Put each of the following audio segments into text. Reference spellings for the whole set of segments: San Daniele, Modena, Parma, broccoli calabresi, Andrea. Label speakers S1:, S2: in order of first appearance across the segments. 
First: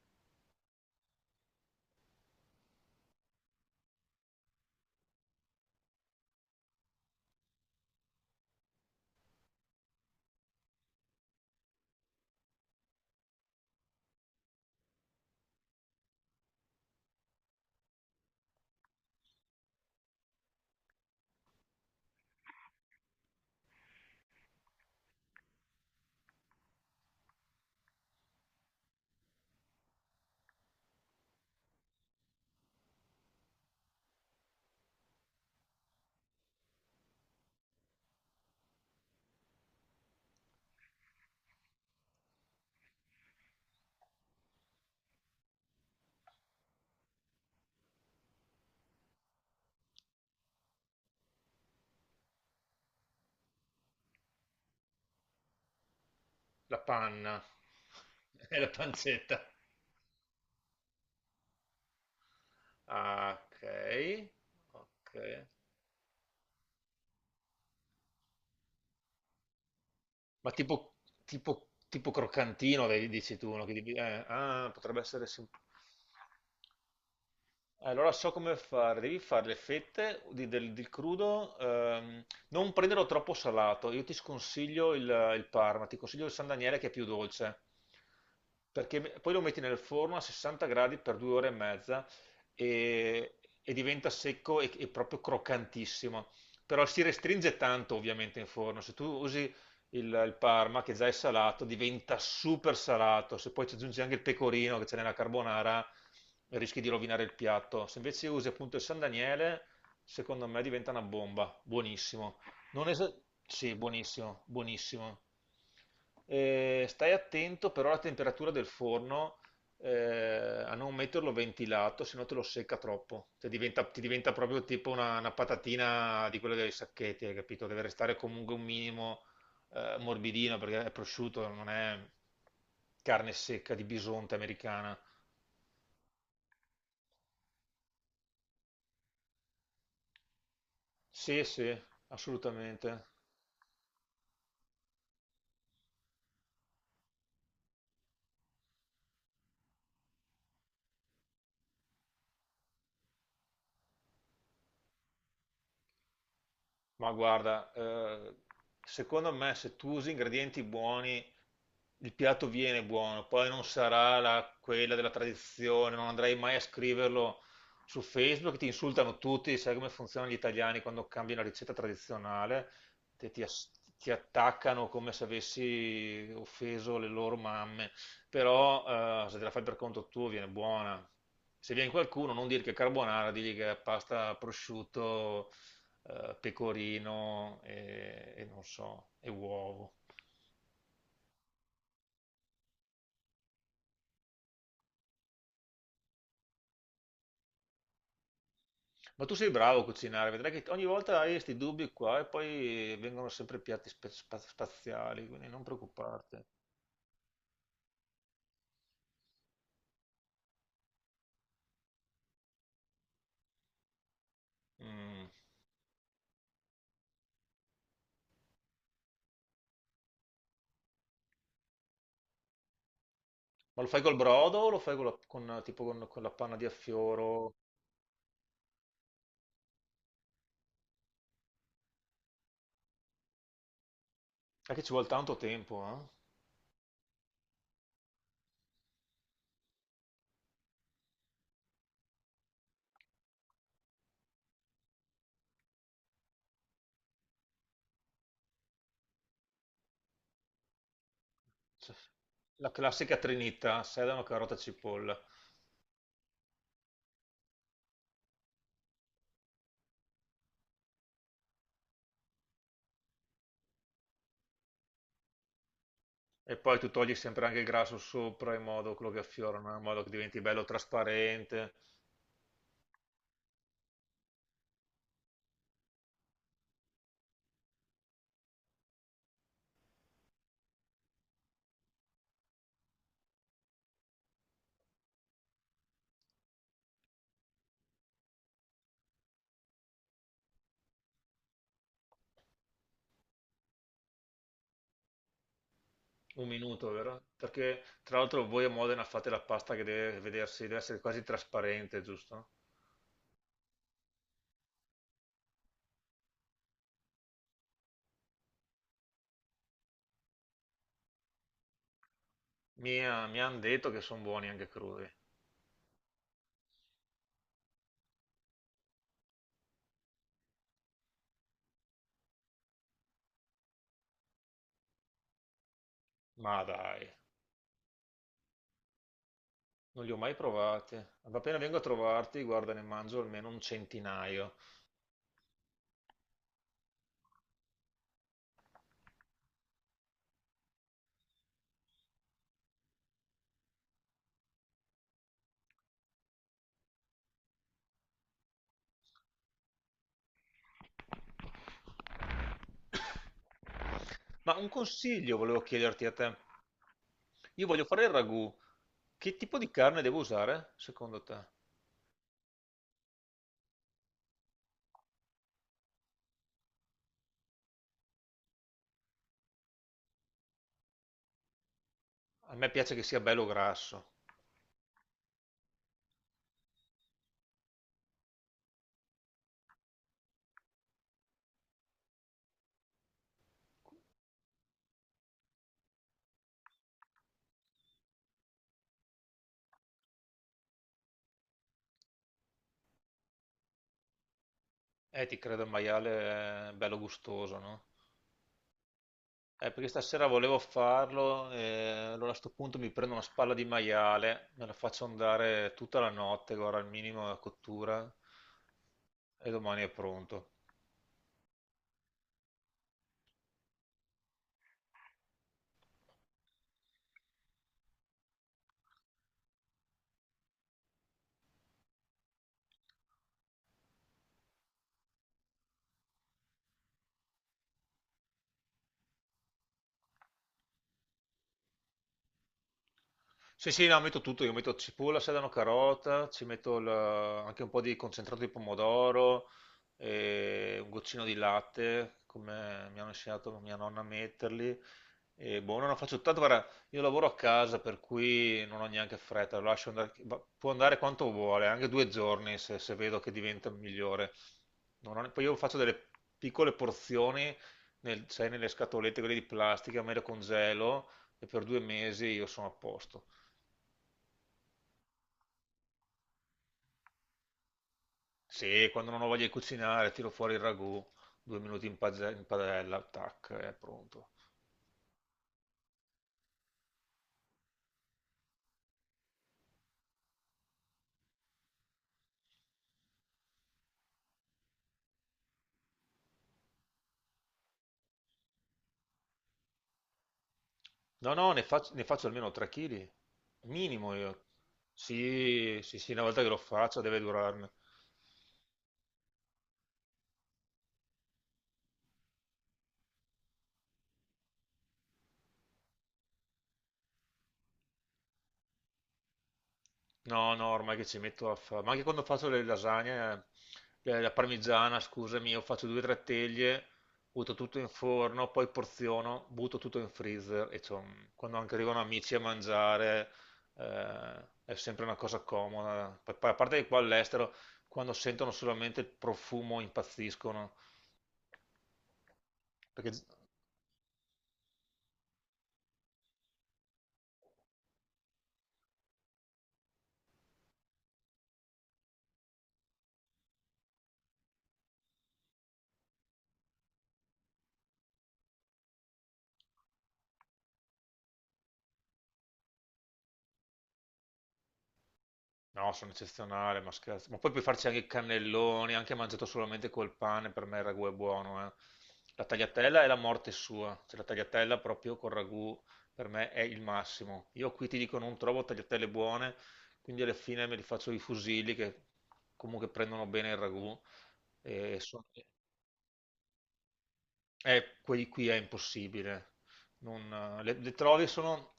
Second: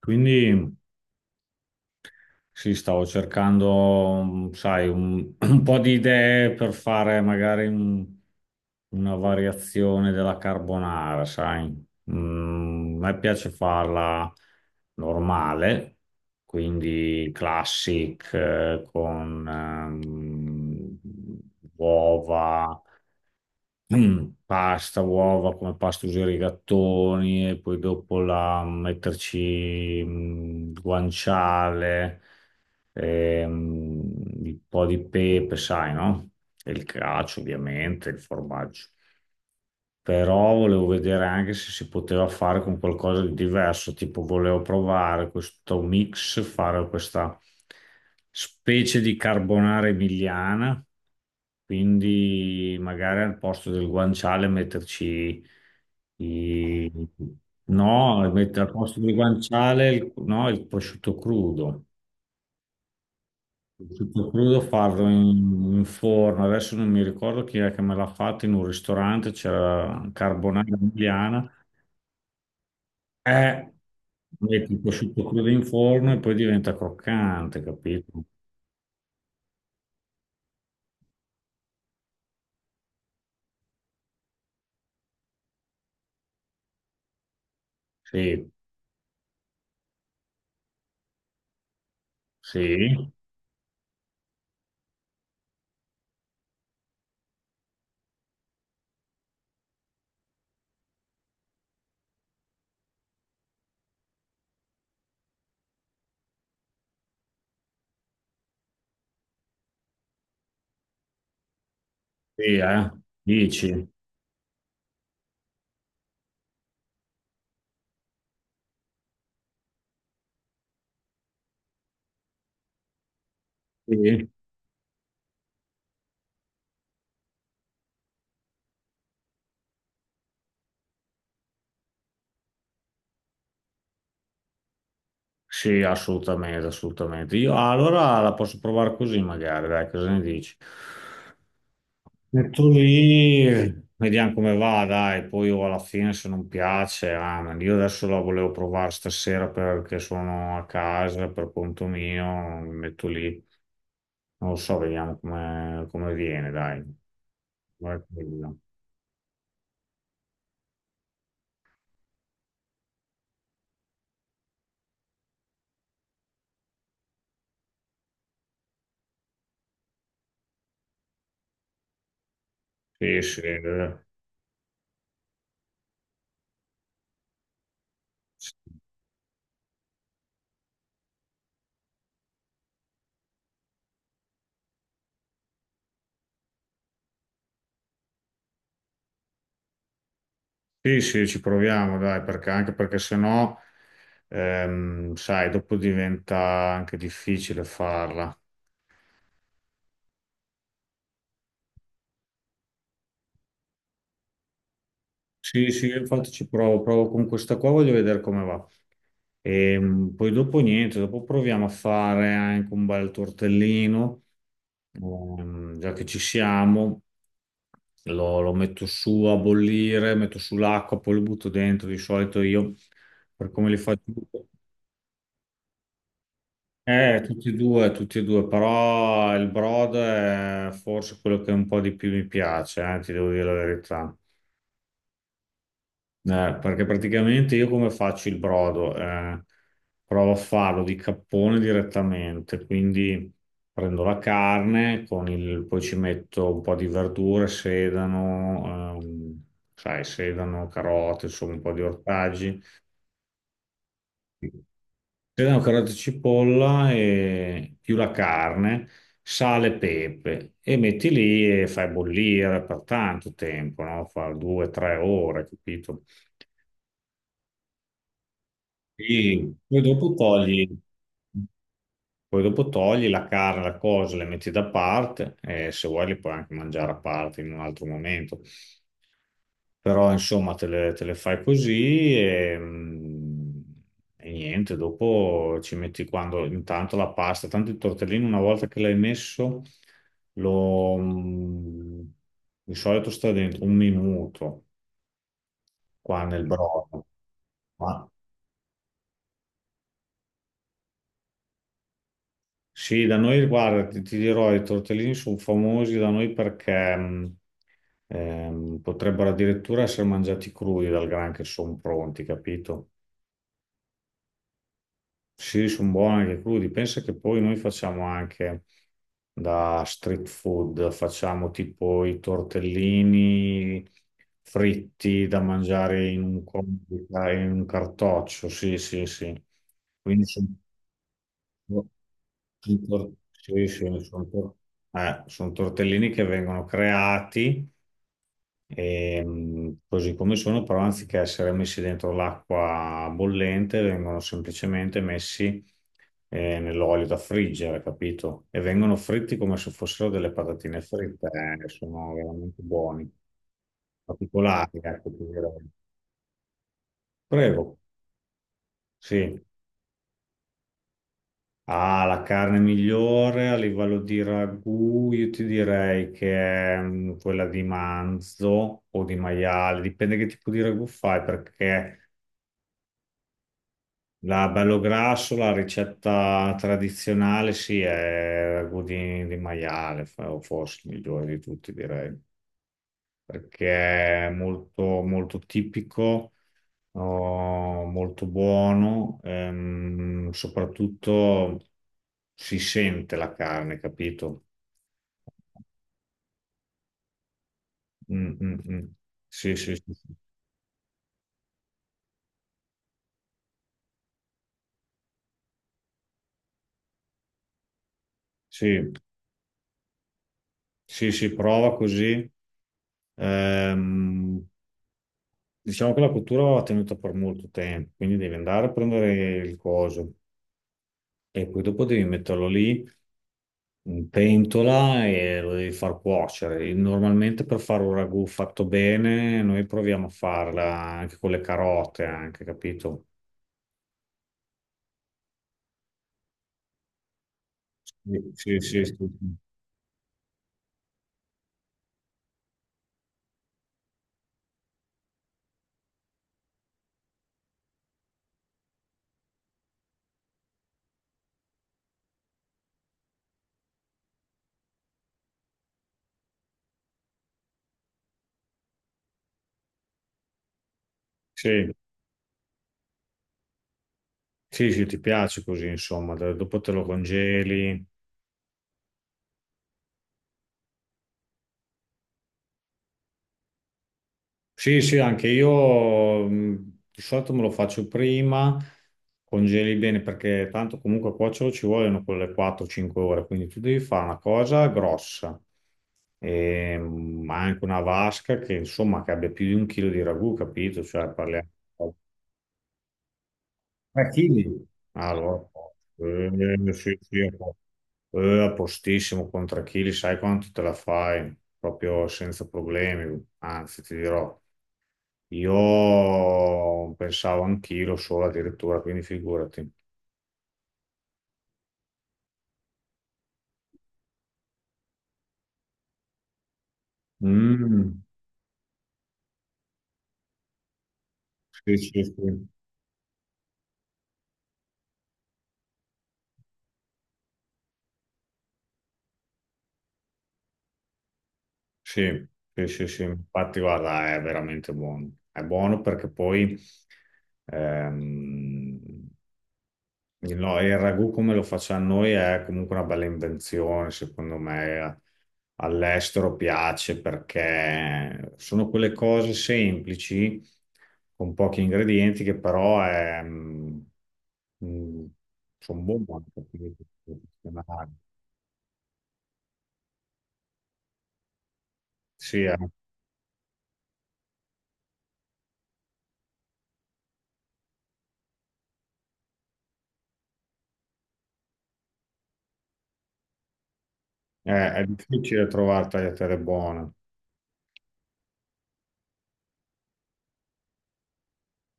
S1: Quindi sì, stavo cercando, sai, un po' di idee per fare magari una variazione della carbonara, sai. A me piace farla normale, quindi classic, con uova. Pasta, uova, come pasta usare i gattoni e poi dopo metterci il guanciale, ehm, un po' di pepe, sai, no? E il cacio, ovviamente, il formaggio, però volevo vedere anche se si poteva fare con qualcosa di diverso, tipo volevo provare questo mix, fare questa specie di carbonara emiliana, quindi magari al posto del guanciale metterci
S2: La
S1: i...
S2: panna
S1: No,
S2: e
S1: mettere
S2: la
S1: al posto del
S2: pancetta.
S1: guanciale il, no, il prosciutto crudo.
S2: Ah, ok,
S1: Il prosciutto crudo farlo
S2: ok.
S1: in forno. Adesso non mi ricordo chi è che me l'ha fatto in un ristorante, c'era
S2: Ma
S1: carbonara
S2: tipo,
S1: emiliana.
S2: tipo, tipo croccantino, vedi, dici tu, no?
S1: Eh, Metti il
S2: Potrebbe
S1: prosciutto
S2: essere.
S1: crudo in forno e poi diventa croccante,
S2: Allora
S1: capito?
S2: so come fare, devi fare le fette del crudo, non prenderlo troppo salato, io ti sconsiglio il Parma, ti consiglio il San Daniele che è più dolce,
S1: Sì,
S2: perché poi lo metti nel forno a 60 gradi per 2 ore e mezza
S1: sì,
S2: e diventa secco e proprio croccantissimo, però si restringe tanto ovviamente in forno, se tu usi il Parma, che già è salato, diventa super salato. Se poi ci aggiungi anche il pecorino che c'è nella carbonara, rischi di rovinare il piatto. Se invece usi appunto il San Daniele, secondo me diventa una bomba. Buonissimo.
S1: sì,
S2: Non
S1: eh.
S2: esa- sì,
S1: Dici?
S2: buonissimo, buonissimo. Stai attento però alla temperatura del forno, a non metterlo ventilato, se no te lo secca troppo. Cioè, ti
S1: Sì,
S2: diventa proprio tipo una patatina di quelle dei sacchetti, hai capito? Deve restare comunque un minimo morbidino perché è prosciutto, non è carne secca di bisonte americana.
S1: sì, assolutamente, assolutamente. Io allora la posso provare così magari, dai, cosa ne dici?
S2: Sì, sì,
S1: Metto
S2: assolutamente.
S1: lì, vediamo come va, dai, poi io alla fine se non piace, amen. Io adesso la volevo provare stasera perché sono a casa per conto mio, mi metto lì. Non lo so, vediamo come viene, dai.
S2: Ma guarda,
S1: Guarda quella.
S2: secondo me se tu usi ingredienti buoni, il piatto viene buono, poi non sarà quella della tradizione, non andrai mai a scriverlo su Facebook, ti insultano tutti, sai come funzionano gli italiani quando cambi una ricetta tradizionale.
S1: Sì,
S2: te-
S1: sì,
S2: ti, ass-
S1: eh.
S2: Ti attaccano come se avessi offeso le loro mamme, però se te la fai per conto tuo viene buona. Se viene qualcuno, non dire che è carbonara, digli che è pasta prosciutto, pecorino e non so, e uovo.
S1: Sì, sì, ci proviamo, dai, perché sennò, sai, dopo diventa anche difficile farla.
S2: Ma tu sei bravo a cucinare, vedrai che ogni volta hai questi dubbi qua e poi vengono sempre piatti spaziali, quindi non
S1: Sì, sì, io infatti
S2: preoccuparti.
S1: ci provo, con questa qua, voglio vedere come va. E poi dopo niente, dopo proviamo a fare anche un bel tortellino,
S2: Mm.
S1: già che ci siamo. Lo metto su a bollire, metto su l'acqua, poi lo butto dentro. Di solito io, per come li
S2: Ma lo
S1: faccio.
S2: fai col brodo o lo fai con, tipo, con la panna di
S1: Tutti e
S2: affioro?
S1: due, tutti e due, però il brodo è forse quello che un po' di più mi piace, ti devo dire la verità.
S2: È che ci vuole tanto tempo, eh?
S1: Perché praticamente io come faccio il brodo? Provo a farlo di cappone direttamente, quindi prendo la carne, poi ci metto un po' di verdure, sedano, sai, sedano, carote, insomma un po' di
S2: Cioè,
S1: ortaggi,
S2: la classica trinità, sedano, carota, cipolla.
S1: sedano, carote, e cipolla e più la carne, sale e pepe e metti lì e fai bollire per tanto tempo, no? Fa due, tre ore, capito?
S2: E poi tu togli sempre anche il grasso sopra in modo quello che
S1: Sì,
S2: affiorano,
S1: poi
S2: in modo che
S1: dopo
S2: diventi bello
S1: togli,
S2: trasparente.
S1: la carne, la cosa, le metti da parte e se vuoi le puoi anche mangiare a parte in un altro momento. Però insomma te le fai così e niente, dopo ci metti quando intanto la pasta, tanto il tortellino una volta che l'hai messo lo, mm, di solito sta dentro un minuto qua nel
S2: Un minuto,
S1: brodo.
S2: vero? Perché
S1: Ma
S2: tra l'altro voi a Modena fate la pasta che deve vedersi, deve essere quasi trasparente, giusto?
S1: sì, da noi, guarda, ti dirò, i tortellini sono famosi da noi perché potrebbero addirittura essere mangiati crudi dal gran che sono pronti, capito?
S2: Mi hanno detto che sono buoni anche crudi.
S1: Sì, sono buoni anche crudi. Pensa che poi noi facciamo anche da street food, facciamo tipo i tortellini fritti da mangiare in un,
S2: Ma
S1: combi-
S2: dai,
S1: in un cartoccio. Sì, sì, sì.
S2: non li ho
S1: Quindi
S2: mai provati. Appena vengo a trovarti, guarda, ne mangio almeno un
S1: sì, sì,
S2: centinaio.
S1: sono tortellini che vengono creati. Così come sono, però anziché essere messi dentro l'acqua bollente, vengono semplicemente messi nell'olio da friggere, capito? E vengono fritti come se fossero delle patatine fritte. Sono veramente buoni,
S2: Ma un
S1: particolari, ecco, ti
S2: consiglio volevo
S1: direi.
S2: chiederti a te. Io
S1: Prego,
S2: voglio fare il ragù. Che
S1: sì.
S2: tipo di carne devo usare, secondo te?
S1: Ah, la carne migliore a livello di ragù, io ti direi che è quella di manzo o di maiale, dipende che tipo di ragù fai, perché.
S2: A me piace che sia bello grasso.
S1: La bello grasso, la ricetta tradizionale, sì, è ragù di maiale, o forse il migliore di tutti, direi, perché è molto, molto tipico, oh, molto buono, soprattutto si sente la carne, capito?
S2: Ti credo, il maiale è bello gustoso, no?
S1: Mm, mm, mm. Sì, sì,
S2: Perché
S1: sì,
S2: stasera volevo farlo, allora a sto punto mi prendo una spalla di maiale, me la faccio andare tutta la notte, guarda, al minimo la cottura,
S1: sì,
S2: e domani è pronto.
S1: sì, sì, prova così. Ehm, Diciamo che la cottura va tenuta per molto tempo, quindi devi andare a prendere il coso e poi dopo devi metterlo lì in pentola e lo devi far cuocere. E normalmente per fare un ragù fatto bene, noi proviamo a farla anche con le carote, anche, capito?
S2: Sì, sì, no, metto tutto, io metto cipolla, sedano, carota, ci metto anche un po' di concentrato di
S1: Sì, sì, sì. Sì,
S2: pomodoro, e un goccino di latte, come mi hanno insegnato mia nonna a metterli. E boh, non lo faccio tanto, guarda, io lavoro a casa, per cui non ho neanche fretta, lo lascio andare, può andare quanto vuole, anche 2 giorni se, se vedo che diventa migliore. Non ho- poi io faccio delle piccole porzioni, sai, nelle scatolette, quelle di plastica, me le congelo e per
S1: sì,
S2: 2 mesi io sono a posto.
S1: sì, sì, ti piace così, insomma, dopo te lo congeli.
S2: Sì, quando non ho voglia di cucinare, tiro fuori il ragù, 2 minuti in padella, tac, è pronto.
S1: Sì, sì, anche io di solito me lo faccio prima, congeli bene perché tanto comunque a cuocerlo ci vogliono quelle 4-5 ore, quindi tu devi fare una cosa grossa, e, anche una vasca che insomma che abbia più di un chilo di ragù, capito? Cioè
S2: No,
S1: parliamo
S2: no, ne
S1: di
S2: faccio almeno 3 kg,
S1: 3
S2: minimo io.
S1: chili. Allora,
S2: Sì, sì, sì, una volta che lo
S1: sì,
S2: faccio
S1: sì,
S2: deve durarne.
S1: a postissimo con 3 chili, sai quanto te la fai? Proprio senza problemi, anzi ti dirò. Io pensavo anch'io solo addirittura, quindi figurati.
S2: No, no, ormai che ci metto a fare, ma anche quando faccio le lasagne, la parmigiana, scusami, io faccio due o tre teglie, butto tutto in
S1: Mm,
S2: forno, poi porziono, butto tutto in freezer e quando anche
S1: sì,
S2: arrivano
S1: sì,
S2: amici a
S1: sì,
S2: mangiare, è sempre una cosa comoda. Poi, a parte che qua all'estero, quando sentono solamente il profumo impazziscono,
S1: sì, sì, sì, sì.
S2: perché
S1: Infatti, guarda, è veramente buono. È buono perché poi ehm, il, no, il ragù come lo facciamo noi è comunque una bella invenzione, secondo me. All'estero piace perché sono quelle cose semplici, con pochi ingredienti, che però mm, sono
S2: No,
S1: buone
S2: sono
S1: anche per i
S2: eccezionale, ma scherzo. Ma poi puoi farci
S1: professionali.
S2: anche i cannelloni, anche mangiato solamente col pane, per me il ragù è buono, eh.
S1: Sì,
S2: La
S1: è,
S2: tagliatella è la morte sua, cioè la tagliatella proprio col ragù per me è il massimo. Io qui ti dico non trovo tagliatelle buone, quindi alla fine me li faccio i fusilli che comunque prendono bene il ragù.
S1: è- è
S2: E sono-
S1: difficile trovare tagliatelle buone.
S2: eh, qui, qui è impossibile. Le trovi sono,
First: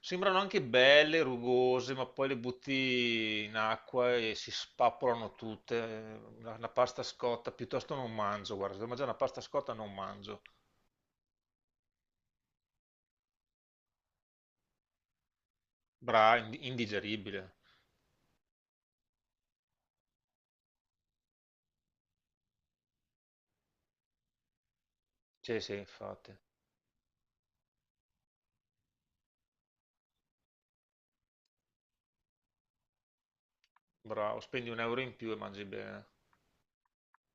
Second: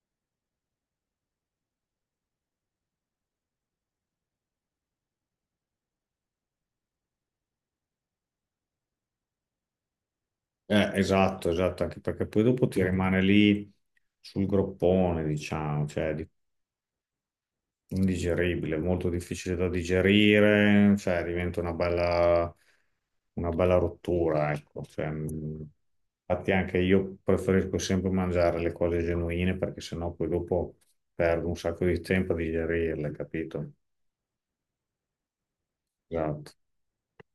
S2: sembrano anche belle, rugose, ma poi le butti in acqua e si spappolano tutte. La pasta scotta piuttosto non mangio, guarda, se devo mangiare una pasta scotta non mangio.
S1: Esatto, esatto, anche perché poi dopo ti rimane lì sul groppone, diciamo, cioè è
S2: Indigeribile.
S1: indigeribile, molto difficile da digerire, cioè diventa una bella rottura, ecco. Cioè,
S2: Sì, sì, infatti.
S1: infatti anche io preferisco sempre mangiare le cose genuine perché sennò poi dopo perdo un sacco di tempo a digerirle, capito?
S2: Bravo, spendi un euro in più e mangi bene.
S1: Esatto.